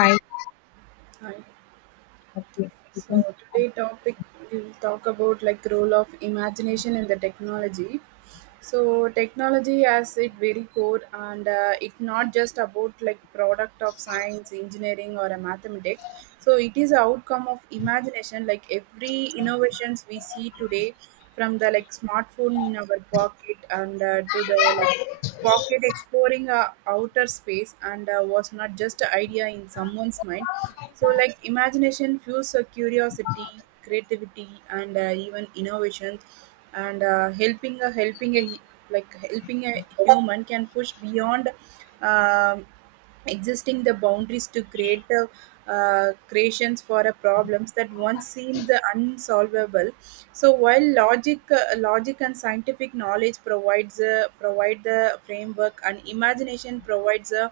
Hi. Hi. Okay, you can So start. today topic we'll talk about like role of imagination in the technology. So technology has it very core and it not just about like product of science, engineering or a mathematics. So it is a outcome of imagination like every innovations we see today from the like smartphone in our pocket and to the like pocket exploring outer space and was not just an idea in someone's mind, so like imagination fuels curiosity, creativity and even innovation and helping a human can push beyond um, existing the boundaries to create the creations for a problems that once seemed the unsolvable. So while logic logic and scientific knowledge provides provide the framework and imagination provides a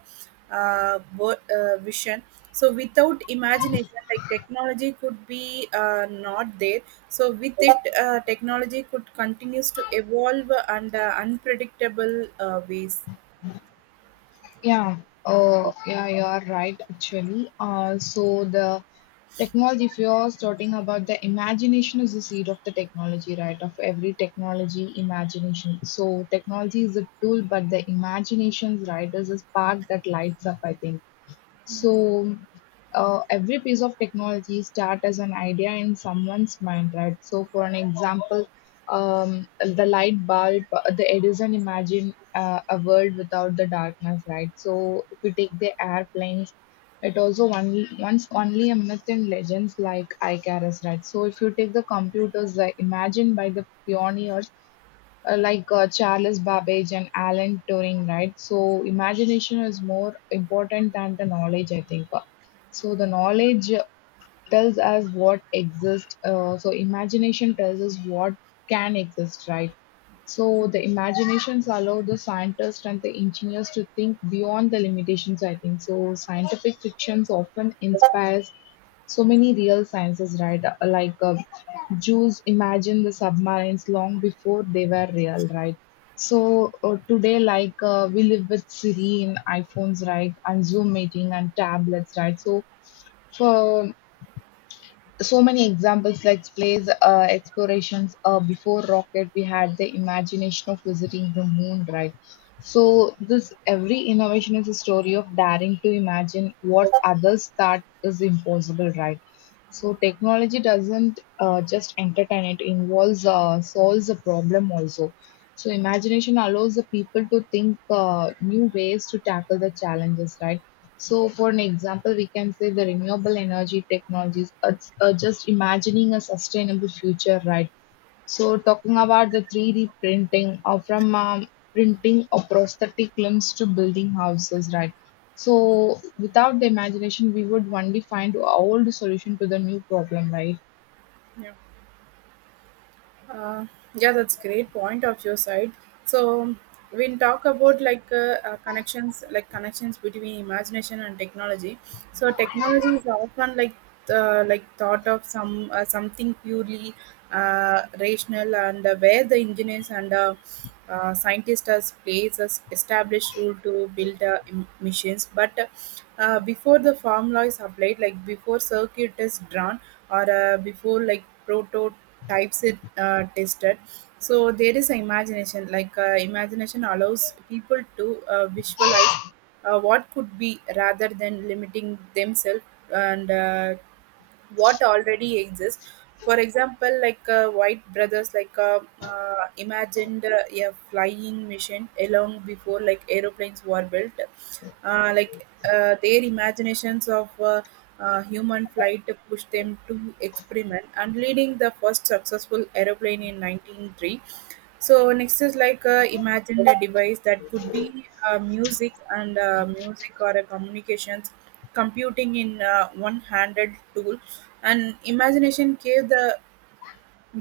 vision. So without imagination like technology could be not there. So with it technology could continues to evolve and unpredictable ways. Yeah. Oh, yeah, you are right, actually. So the technology, if you are starting about the imagination is the seed of the technology, right? Of every technology, imagination. So technology is a tool, but the imagination's right is a spark that lights up, I think. So every piece of technology start as an idea in someone's mind, right? So for an example, the light bulb, the Edison imagined a world without the darkness, right? So if you take the airplanes, it also only once only a myth in legends like Icarus, right? So if you take the computers imagined by the pioneers like Charles Babbage and Alan Turing, right? So imagination is more important than the knowledge, I think. So the knowledge tells us what exists. So imagination tells us what can exist, right? So the imaginations allow the scientists and the engineers to think beyond the limitations, I think. So scientific fictions often inspires so many real sciences, right? Like Jews imagined the submarines long before they were real, right? So today, we live with Siri in iPhones, right, and Zoom meeting and tablets, right? So for so many examples like space explorations before rocket we had the imagination of visiting the moon, right. So this every innovation is a story of daring to imagine what others thought is impossible, right. So technology doesn't just entertain, it involves solves a problem also. So imagination allows the people to think new ways to tackle the challenges, right. So, for an example, we can say the renewable energy technologies are just imagining a sustainable future, right? So, talking about the 3D printing or from printing of prosthetic limbs to building houses, right? So, without the imagination, we would only find old solution to the new problem, right? Yeah. Uh, yeah, that's great point of your side. So when talk about like connections, like connections between imagination and technology. So technology is often like thought of some something purely rational and where the engineers and scientists as plays as established rule to build machines. But before the formula is applied, like before circuit is drawn or before like prototype types it tested. So there is imagination like imagination allows people to visualize what could be rather than limiting themselves and what already exists. For example like white brothers like imagined a flying machine along before like aeroplanes were built. uh, like their imaginations of human flight pushed them to experiment and leading the first successful aeroplane in 1903. So next is like imagined a device that could be music and music or a communications computing in one-handed tool, and imagination gave the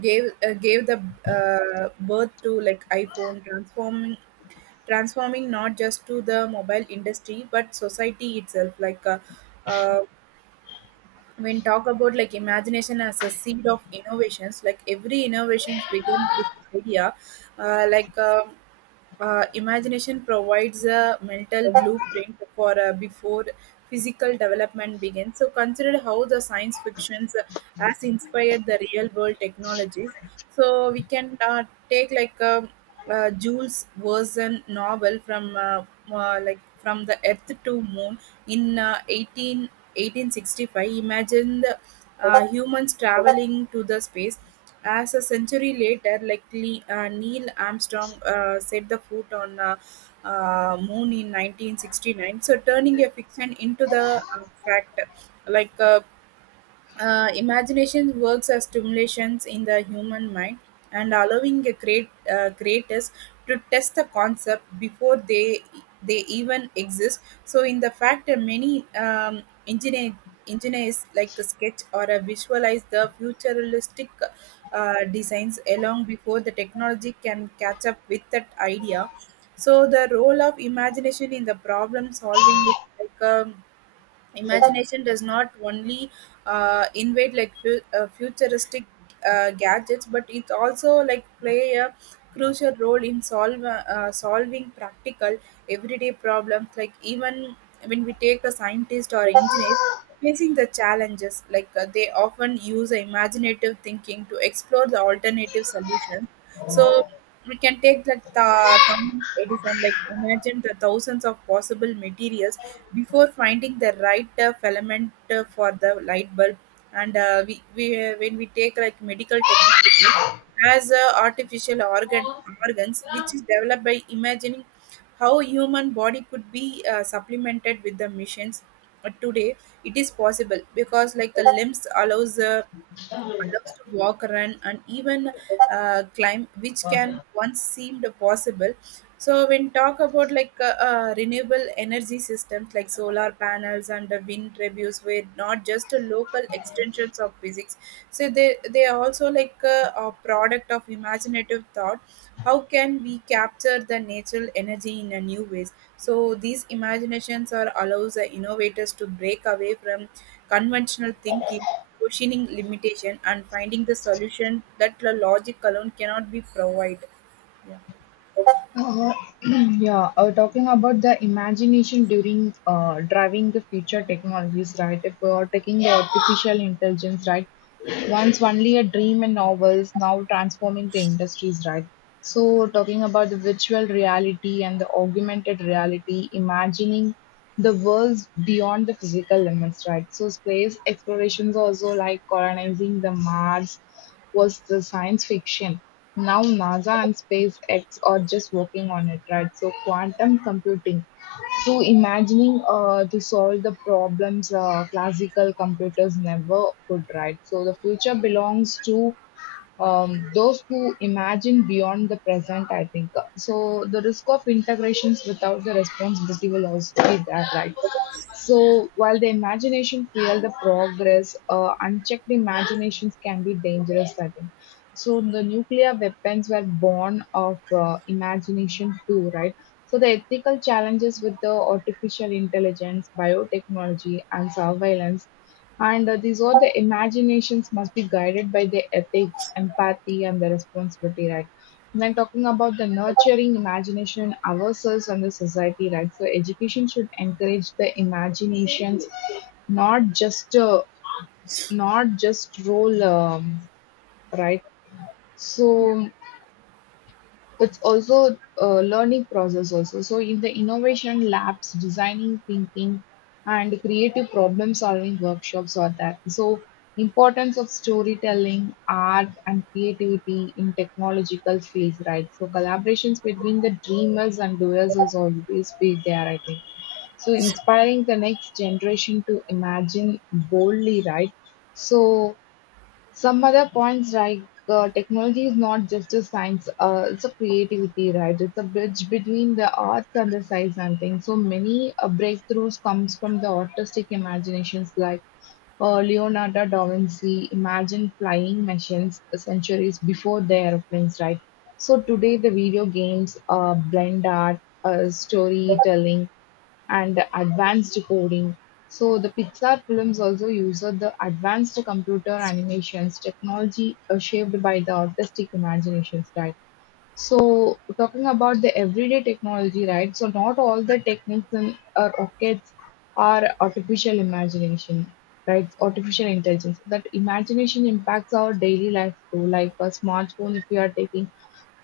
gave uh, gave the birth to like iPhone, transforming not just to the mobile industry but society itself. Uh, when talk about like imagination as a seed of innovations, like every innovations begin with idea. uh, like um Imagination provides a mental blueprint for before physical development begins. So consider how the science fictions has inspired the real world technologies. So we can take like Jules Verne novel from like from the Earth to Moon in 1865. Imagine the humans traveling to the space. As a century later, like Neil Armstrong set the foot on moon in 1969, so turning a fiction into the fact. Like uh, Imagination works as stimulations in the human mind and allowing a creators to test the concept before they even exist. So in the fact, many engineers like a sketch or a visualize the futuristic designs along before the technology can catch up with that idea. So the role of imagination in the problem solving is like a imagination does not only invade like futuristic gadgets, but it also like play a crucial role in solving practical everyday problems. Like even when we take a scientist or engineers facing the challenges, like they often use imaginative thinking to explore the alternative solutions. So we can take like, Thomas Edison, like imagine the thousands of possible materials before finding the right filament for the light bulb. And we when we take like medical technology as artificial organs which is developed by imagining how human body could be supplemented with the machines. But today it is possible because like the limbs allows loves to walk, run, and even climb, which can once seemed possible. So when talk about like renewable energy systems like solar panels and the wind turbines were not just a local extensions of physics. So they are also like a product of imaginative thought. How can we capture the natural energy in a new ways? So these imaginations are allows the innovators to break away from conventional thinking, questioning limitation, and finding the solution that the logic alone cannot be provide. Uh, yeah, talking about the imagination during driving the future technologies, right? If we are taking the artificial intelligence, right? Once only a dream and novels, now transforming the industries, right? So, talking about the virtual reality and the augmented reality, imagining the worlds beyond the physical limits, right? So, space explorations also like colonizing the Mars was the science fiction. Now Nasa and SpaceX are just working on it, right? So quantum computing. So imagining to solve the problems classical computers never could, right? So the future belongs to those who imagine beyond the present, I think. So the risk of integrations without the responsibility will also be there, right? So while the imagination fuel the progress, unchecked imaginations can be dangerous, I think. So the nuclear weapons were born of imagination too, right? So the ethical challenges with the artificial intelligence, biotechnology, and surveillance, and these all the imaginations must be guided by the ethics, empathy, and the responsibility, right? When talking about the nurturing imagination in ourselves and the society, right? So education should encourage the imaginations, not just uh, not just role, right? So it's also a learning process also. So in the innovation labs designing thinking and creative problem solving workshops are there. So importance of storytelling art and creativity in technological fields, right. So collaborations between the dreamers and doers is always be there, I think. So inspiring the next generation to imagine boldly, right. So some other points like technology is not just a science, it's a creativity, right? It's a bridge between the arts and the science and things. So many breakthroughs comes from the artistic imaginations like Leonardo da Vinci imagined flying machines centuries before the airplanes, right? So today the video games, blend art, storytelling, and advanced coding. So the Pixar films also used the advanced computer animations technology shaped by the artistic imagination style. So talking about the everyday technology, right? So not all the techniques in our rockets are artificial imagination, right? Artificial intelligence. That imagination impacts our daily life too, like a smartphone. If we are taking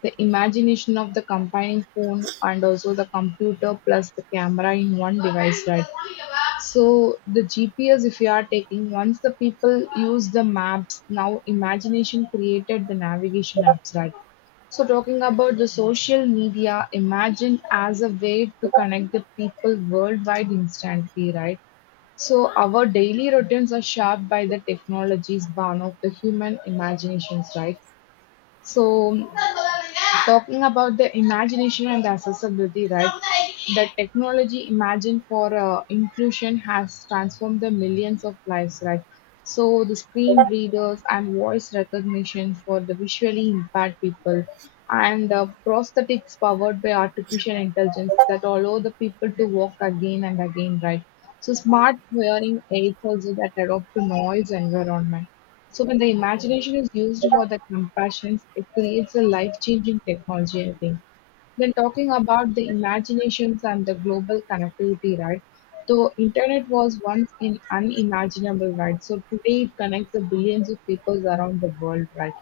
the imagination of the combining phone and also the computer plus the camera in one device, right? So the GPS, if you are taking, once the people use the maps, now imagination created the navigation apps, right? So talking about the social media, imagine as a way to connect the people worldwide instantly, right? So our daily routines are shaped by the technologies born of the human imaginations, right? So, talking about the imagination and the accessibility, right? The technology imagined for inclusion has transformed the millions of lives, right? So, the screen readers and voice recognition for the visually impaired people, and prosthetics powered by artificial intelligence that allow the people to walk again and again, right? So, smart hearing aids also that adopt to noise environment. So when the imagination is used for the compassion, it creates a life-changing technology, I think. Then talking about the imaginations and the global connectivity, right? So internet was once in unimaginable, right? So today it connects the billions of people around the world, right?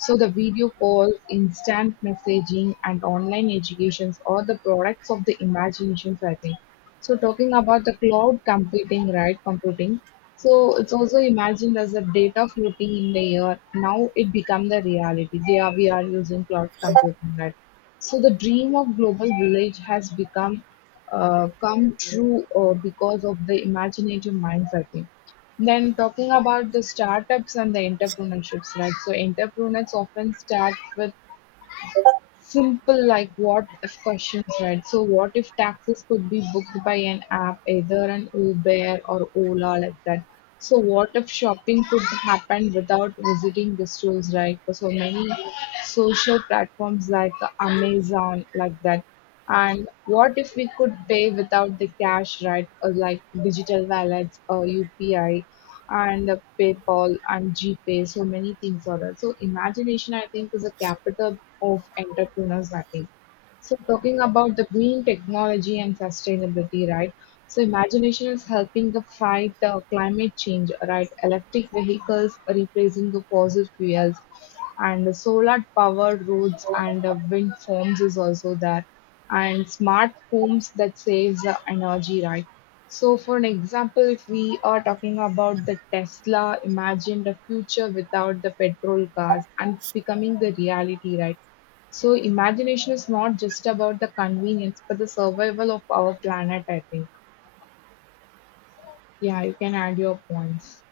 So the video calls, instant messaging, and online educations are the products of the imaginations, I think. So talking about the cloud computing, right? Computing. So it's also imagined as a data floating in the air. Now it become the reality. We are using cloud computing, right? So the dream of global village has become come true because of the imaginative minds, I think. Then talking about the startups and the entrepreneurships, right? So entrepreneurs often start with simple like what if questions, right? So what if taxes could be booked by an app, either an Uber or Ola like that? So what if shopping could happen without visiting the stores, right? So many social platforms like Amazon like that. And what if we could pay without the cash, right? Or like digital wallets or UPI and PayPal and GPay, so many things are there. So imagination, I think, is a capital of entrepreneurs, I think. So talking about the green technology and sustainability, right? So imagination is helping the fight the climate change, right? Electric vehicles replacing the fossil fuels, and the solar powered roads and the wind farms is also there, and smart homes that saves the energy, right? So for an example, if we are talking about the Tesla, imagine the future without the petrol cars, and it's becoming the reality, right? So imagination is not just about the convenience, but the survival of our planet, I think. Yeah, you can add your points.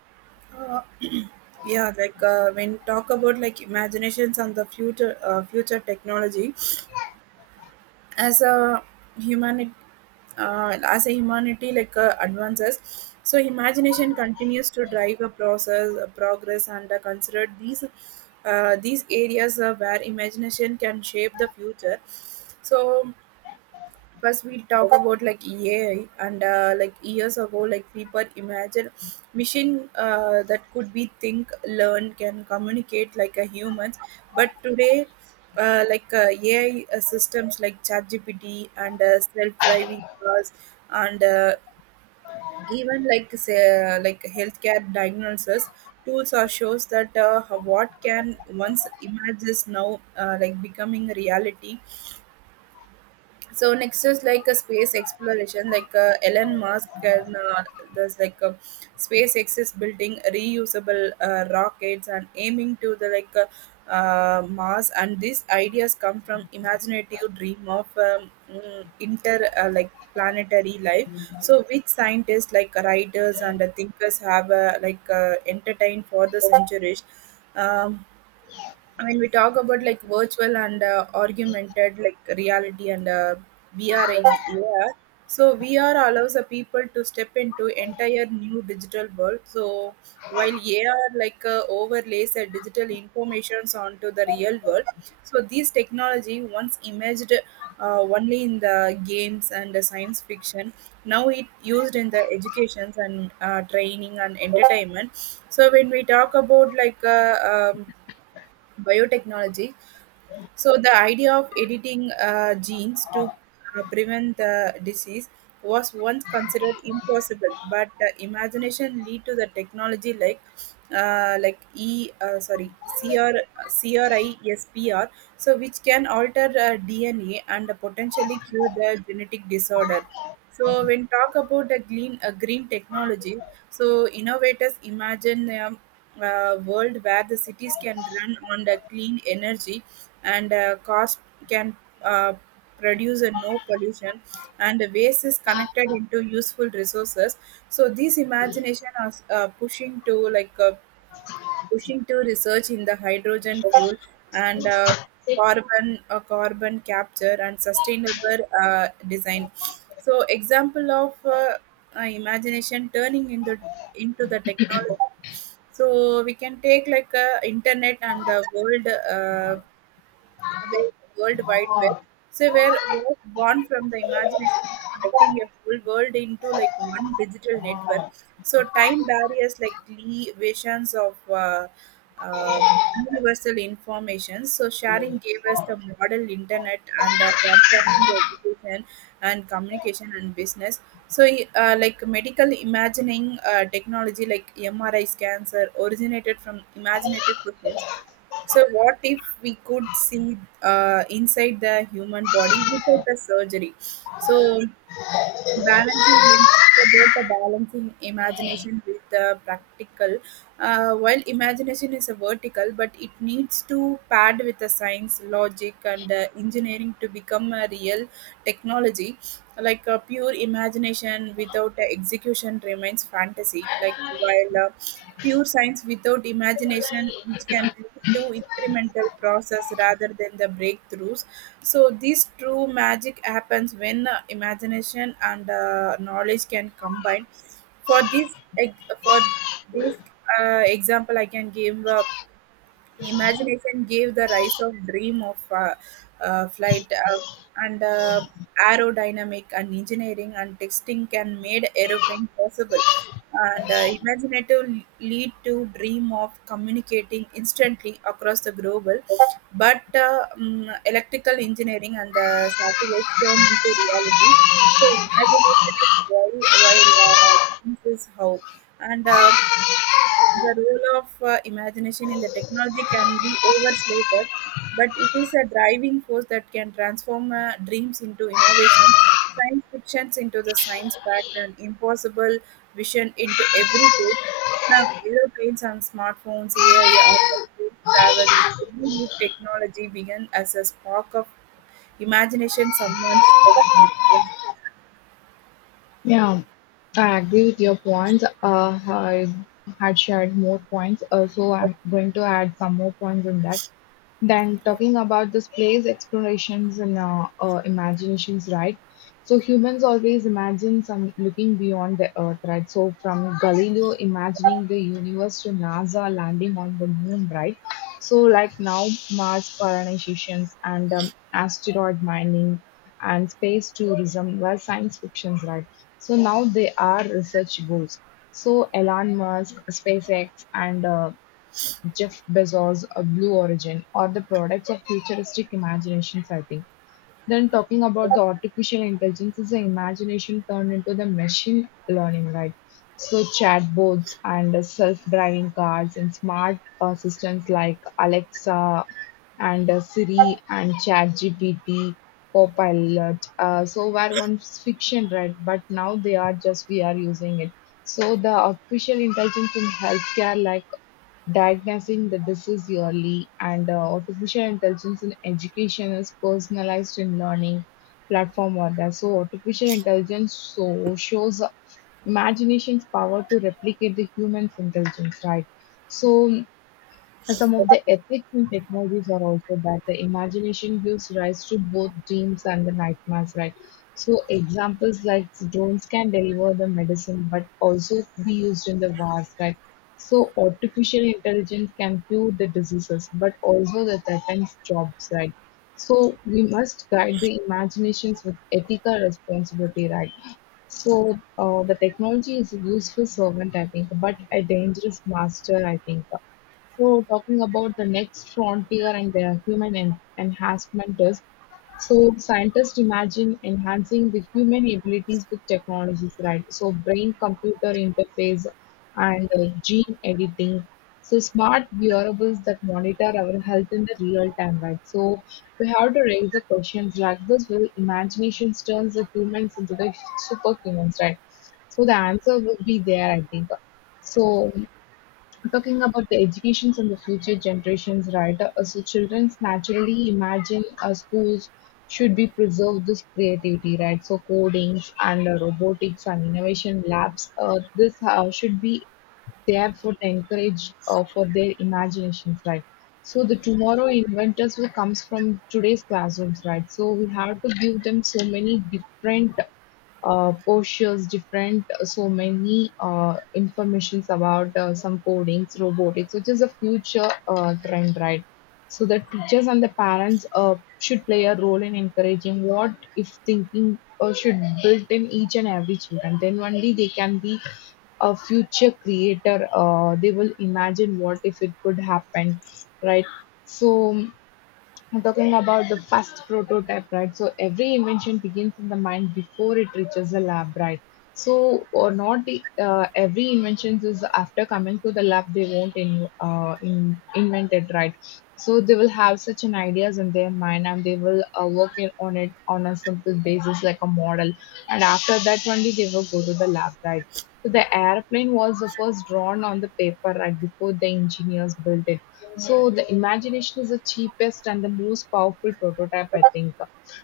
Uh, yeah, when talk about like imaginations and the future future technology as a humanity like advances. So imagination continues to drive a process a progress and considered these areas where imagination can shape the future. So first we talk about like AI and like years ago like people imagine machine that could be think learn can communicate like a humans. But today AI systems like ChatGPT and self-driving cars and even like say, like healthcare diagnosis tools or shows that what can once images now like becoming a reality. So next is like a space exploration, like Elon Musk and there's like a SpaceX is building reusable rockets and aiming to the like Mars, and these ideas come from imaginative dream of inter like planetary life, so which scientists like writers and thinkers have entertained for the centuries. um, when we talk about like virtual and augmented like reality and VR and AR, so VR allows the people to step into entire new digital world. So while AR like overlays the digital informations onto the real world, so this technology once imaged only in the games and the science fiction, now it used in the educations and training and entertainment. So when we talk about like biotechnology. So the idea of editing genes to prevent the disease was once considered impossible, but the imagination lead to the technology like E sorry CRISPR, so which can alter DNA and potentially cure the genetic disorder. So when talk about the green green technology, so innovators imagine a world where the cities can run on the clean energy and cost can uh, produce a no pollution and the waste is connected into useful resources. So these imagination are pushing to research in the hydrogen fuel and carbon capture and sustainable design. So example of imagination turning into the technology. So we can take like internet and the world away the World Wide Web. So we're was born from the imagination of connecting a whole world into like one digital network. So time barriers like deletions of uh, universal information. So sharing gave us the model internet and transforming the education and communication and business. So like medical imagining technology like MRI scans are originated from imaginative process, so what if we could see inside the human body without the surgery? So, balancing when talk about the balancing imagination with the practical, while imagination is a vertical but it needs to pad with the science logic and engineering to become a real technology. Like a pure imagination without execution remains fantasy, like while pure science without imagination which can lead to incremental process rather than the breakthroughs. So this true magic happens when imagination and knowledge can combine. For this, this example, I can give. Imagination gave the rise of dream of flight and aerodynamic and engineering and texting can made aeroplane possible. And imaginative lead to dream of communicating instantly across the global. But electrical engineering and the satellites turn into reality. So imagination is why, while science is how. And the role of imagination in the technology can be overstated, but it is a driving force that can transform dreams into innovation, science fictions into the science fact, and impossible vision into every case. Now, aeroplanes and smartphones, AI, or space travel, is every new technology began as a spark of imagination someone's. Yeah. Yeah, I agree with your points. I had shared more points, so I'm going to add some more points in that. Then talking about this place explorations and imaginations, right? So humans always imagine some looking beyond the earth, right? So from Galileo imagining the universe to NASA landing on the moon, right? So like now Mars colonizations and asteroid mining and space tourism were science fictions, right? So now they are research goals. So Elon Musk, SpaceX, and Jeff Bezos or Blue Origin are the products of futuristic imaginations, I think. Then talking about the artificial intelligence is the imagination turned into the machine learning, right? So chatbots and self-driving cars and smart assistants like Alexa and Siri and ChatGPT, Copilot. So were once fiction, right? But now they are just we are using it. So the artificial intelligence in healthcare, like diagnosing the disease early, and artificial intelligence in education is personalized in learning platform or that. So artificial intelligence so shows imagination's power to replicate the human's intelligence, right? So and some of the ethics in technologies are also that the imagination gives rise to both dreams and the nightmares, right? So examples like drones can deliver the medicine, but also be used in the wars, right? So artificial intelligence can cure the diseases, but also the threatens jobs, right? So we must guide the imaginations with ethical responsibility, right? So the technology is a useful servant, I think, but a dangerous master, I think. So talking about the next frontier and the human enhancement is, so scientists imagine enhancing the human abilities with technologies, right? So brain-computer interface and gene editing. So smart wearables that monitor our health in the real time, right? So we have to raise the questions like this: Will imagination turns the humans into the superhumans, right? So the answer will be there, I think. So talking about the educations and the future generations, right? So children naturally imagine schools should be preserved this creativity, right? So codings and robotics and innovation labs, this should be there for the encourage for their imaginations, right? So the tomorrow inventors will comes from today's classrooms, right? So we have to give them so many different postures, different so many informations about some codings, robotics, which is a future trend, right? So the teachers and the parents should play a role in encouraging what if thinking should built in each and every children. Then only they can be a future creator. They will imagine what if it could happen, right? So I'm talking about the first prototype, right? So every invention begins in the mind before it reaches the lab, right? So, or not every invention is after coming to the lab, they won't invent it, right? So they will have such an ideas in their mind and they will work on it on a simple basis like a model. And after that only they will go to the lab, right? So the airplane was the first drawn on the paper right before the engineers built it, so the imagination is the cheapest and the most powerful prototype, I think.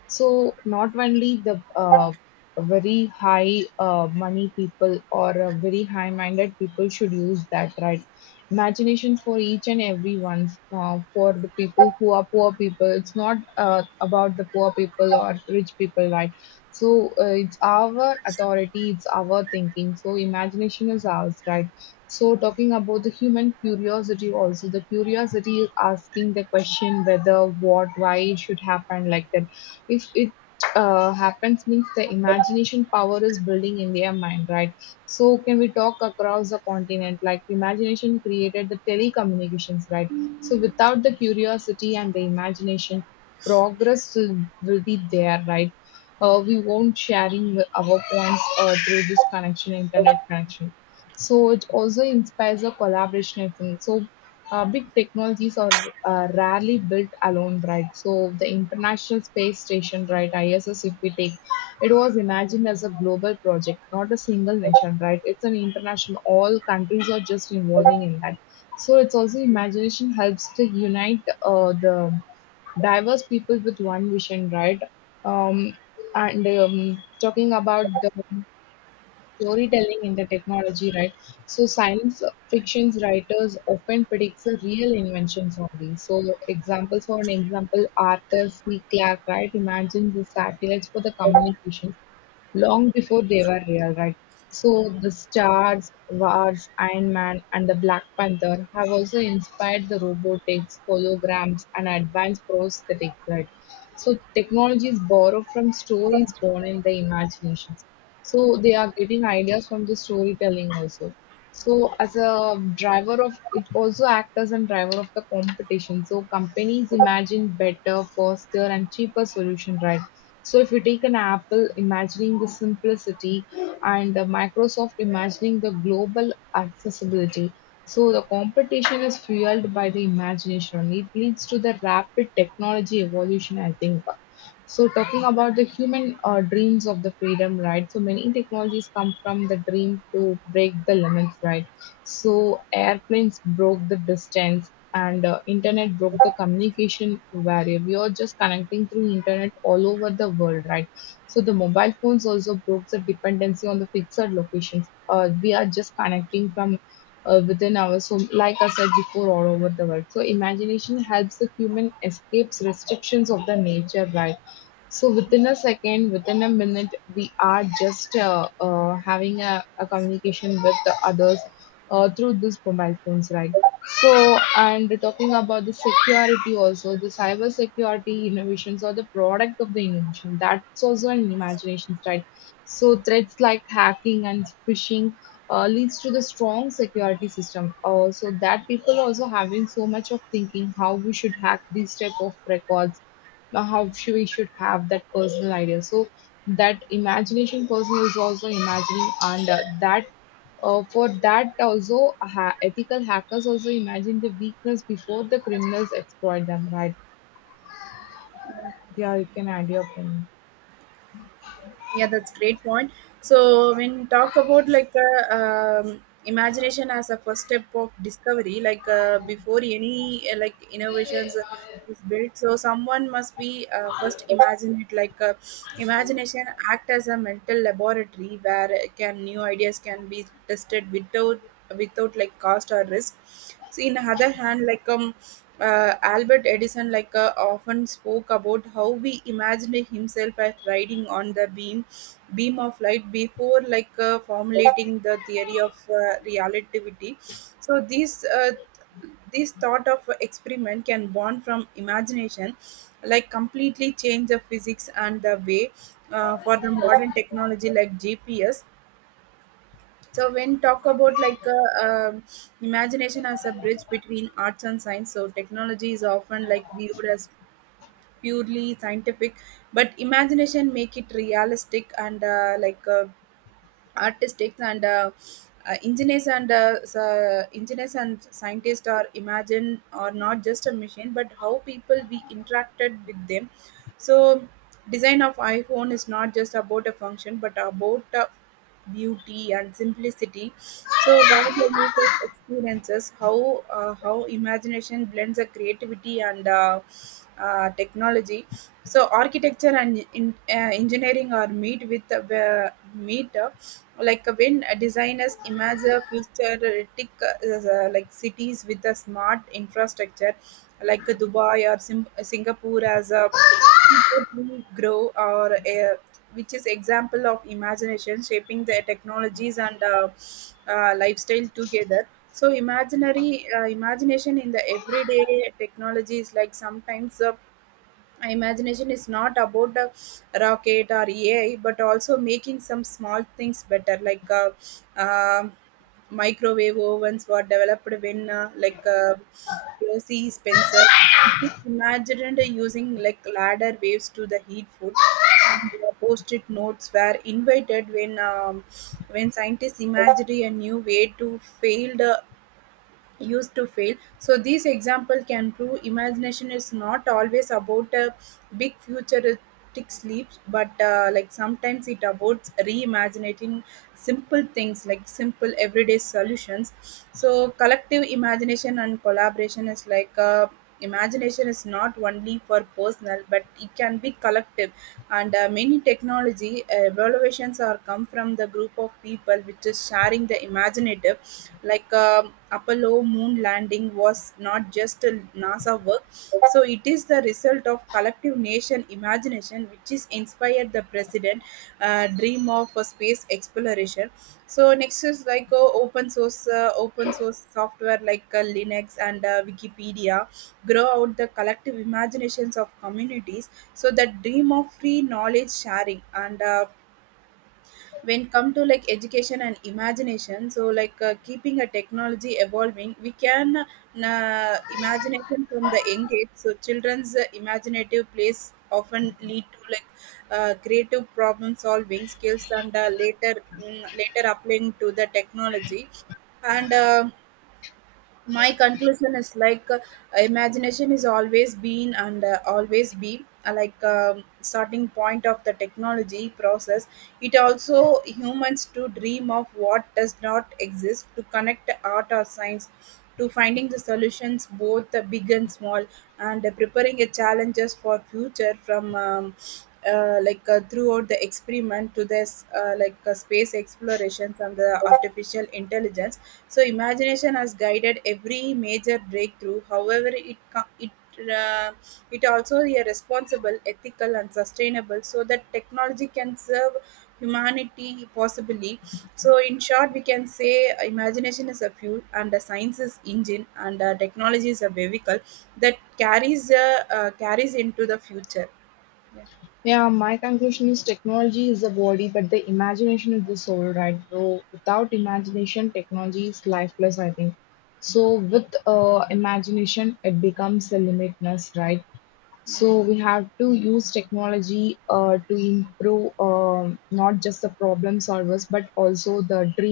So not only the very high money people or very high minded people should use that, right? Imagination for each and every one. For the people who are poor people, it's not about the poor people or rich people, right? So it's our authority, it's our thinking. So imagination is ours, right? So talking about the human curiosity also, the curiosity is asking the question whether, what, why it should happen like that. If it happens means the imagination power is building in their mind, right? So can we talk across the continent? Like imagination created the telecommunications, right? So without the curiosity and the imagination, progress will be there, right? We won't sharing our points through this connection, internet connection. So it also inspires a collaborationism. So big technologies are rarely built alone, right? So the International Space Station, right, ISS, if we take, it was imagined as a global project, not a single nation, right? It's an international. All countries are just involving in that. So it's also imagination helps to unite the diverse people with one vision, right? Um, and talking about the storytelling in the technology, right? So science fictions writers often predicts the real inventions only. So examples for an example, Arthur C. Clarke, right, imagines the satellites for the communications long before they were real, right? So the Stars, Wars, Iron Man, and the Black Panther have also inspired the robotics, holograms, and advanced prosthetics, right? So technologies borrowed from stories born in the imaginations. So they are getting ideas from the storytelling also. So as a driver of, it also act as a driver of the competition. So companies imagine better, faster, and cheaper solution, right? So if you take an Apple imagining the simplicity and Microsoft imagining the global accessibility. So the competition is fueled by the imagination. It leads to the rapid technology evolution, I think. So talking about the human dreams of the freedom, right? So many technologies come from the dream to break the limits, right? So airplanes broke the distance and internet broke the communication barrier. We are just connecting through internet all over the world, right? So the mobile phones also broke the dependency on the fixed locations. We are just connecting from within ours. So, like I said before, all over the world. So, imagination helps the human escapes restrictions of the nature, right? So within a second, within a minute, we are just having a communication with the others through these mobile phones, right? So, and talking about the security also, the cyber security innovations or the product of the innovation, that's also an imagination, right? So threats like hacking and phishing leads to the strong security system. So that people also having so much of thinking how we should hack these type of records now how should we should have that personal idea so that imagination person is also imagining and that for that also ethical hackers also imagine the weakness before the criminals exploit them, right? Yeah, you can add your point. Yeah, that's great point. So when you talk about like imagination as a first step of discovery, like before any like innovations is built. So someone must be first imagine it like imagination act as a mental laboratory where it can new ideas can be tested without like cost or risk. So in other hand, albert edison like often spoke about how we imagined himself as riding on the beam of light before like formulating the theory of relativity. So these this thought of experiment can born from imagination, like completely change the physics and the way for the modern technology like GPS. So when talk about imagination as a bridge between arts and science, so technology is often like viewed as purely scientific, but imagination make it realistic and artists and engineers and engineers and scientists are imagine are not just a machine but how people we interacted with them. So design of iphone is not just about a function but about beauty and simplicity. So what the users experiences, how imagination blends the creativity and technology. So architecture and engineering are meet with meet like when designers imagine a futuristic like cities with a smart infrastructure like dubai or singapore as a people will grow or a, which is example of imagination shaping the technologies and lifestyle together. So imaginary imagination in the everyday technologies like sometimes imagination is not about a rocket or AI, but also making some small things better, like um microwave ovens were developed when O.C. Spencer imagined using like ladder waves to the heat food. And post-it notes were invented when scientists imagined a new way to failed used to fail. So this example can prove imagination is not always about a big futuristic leaps, but like sometimes it about reimagining simple things like simple everyday solutions. So collective imagination and collaboration is like. Imagination is not only for personal but it can be collective, and many technology evaluations are come from the group of people which is sharing the imaginative like um Apollo moon landing was not just a NASA work, so it is the result of collective nation imagination, which is inspired the president dream of a space exploration. So next is like open source software like Linux and Wikipedia grow out the collective imaginations of communities. So that dream of free knowledge sharing and. When come to like education and imagination, so like keeping a technology evolving, we can imagination from the young age. So children's imaginative plays often lead to like creative problem solving skills and later later applying to the technology. And My conclusion is like imagination is always been and always be starting point of the technology process. It also humans to dream of what does not exist, to connect art or science, to finding the solutions both the big and small, and preparing a challenges for future from throughout the experiment to this space explorations and the artificial intelligence. So imagination has guided every major breakthrough, however it uh, it also is responsible ethical and sustainable so that technology can serve humanity possibly. So in short we can say imagination is a fuel and the science is engine and technology is a vehicle that carries carries into the future. Yeah. Yeah, my conclusion is technology is the body, but the imagination is the soul, right? So without imagination, technology is lifeless, I think. So with imagination, it becomes a limitless, right? So Yeah. we have to use technology to improve not just the problem solvers, but also the dream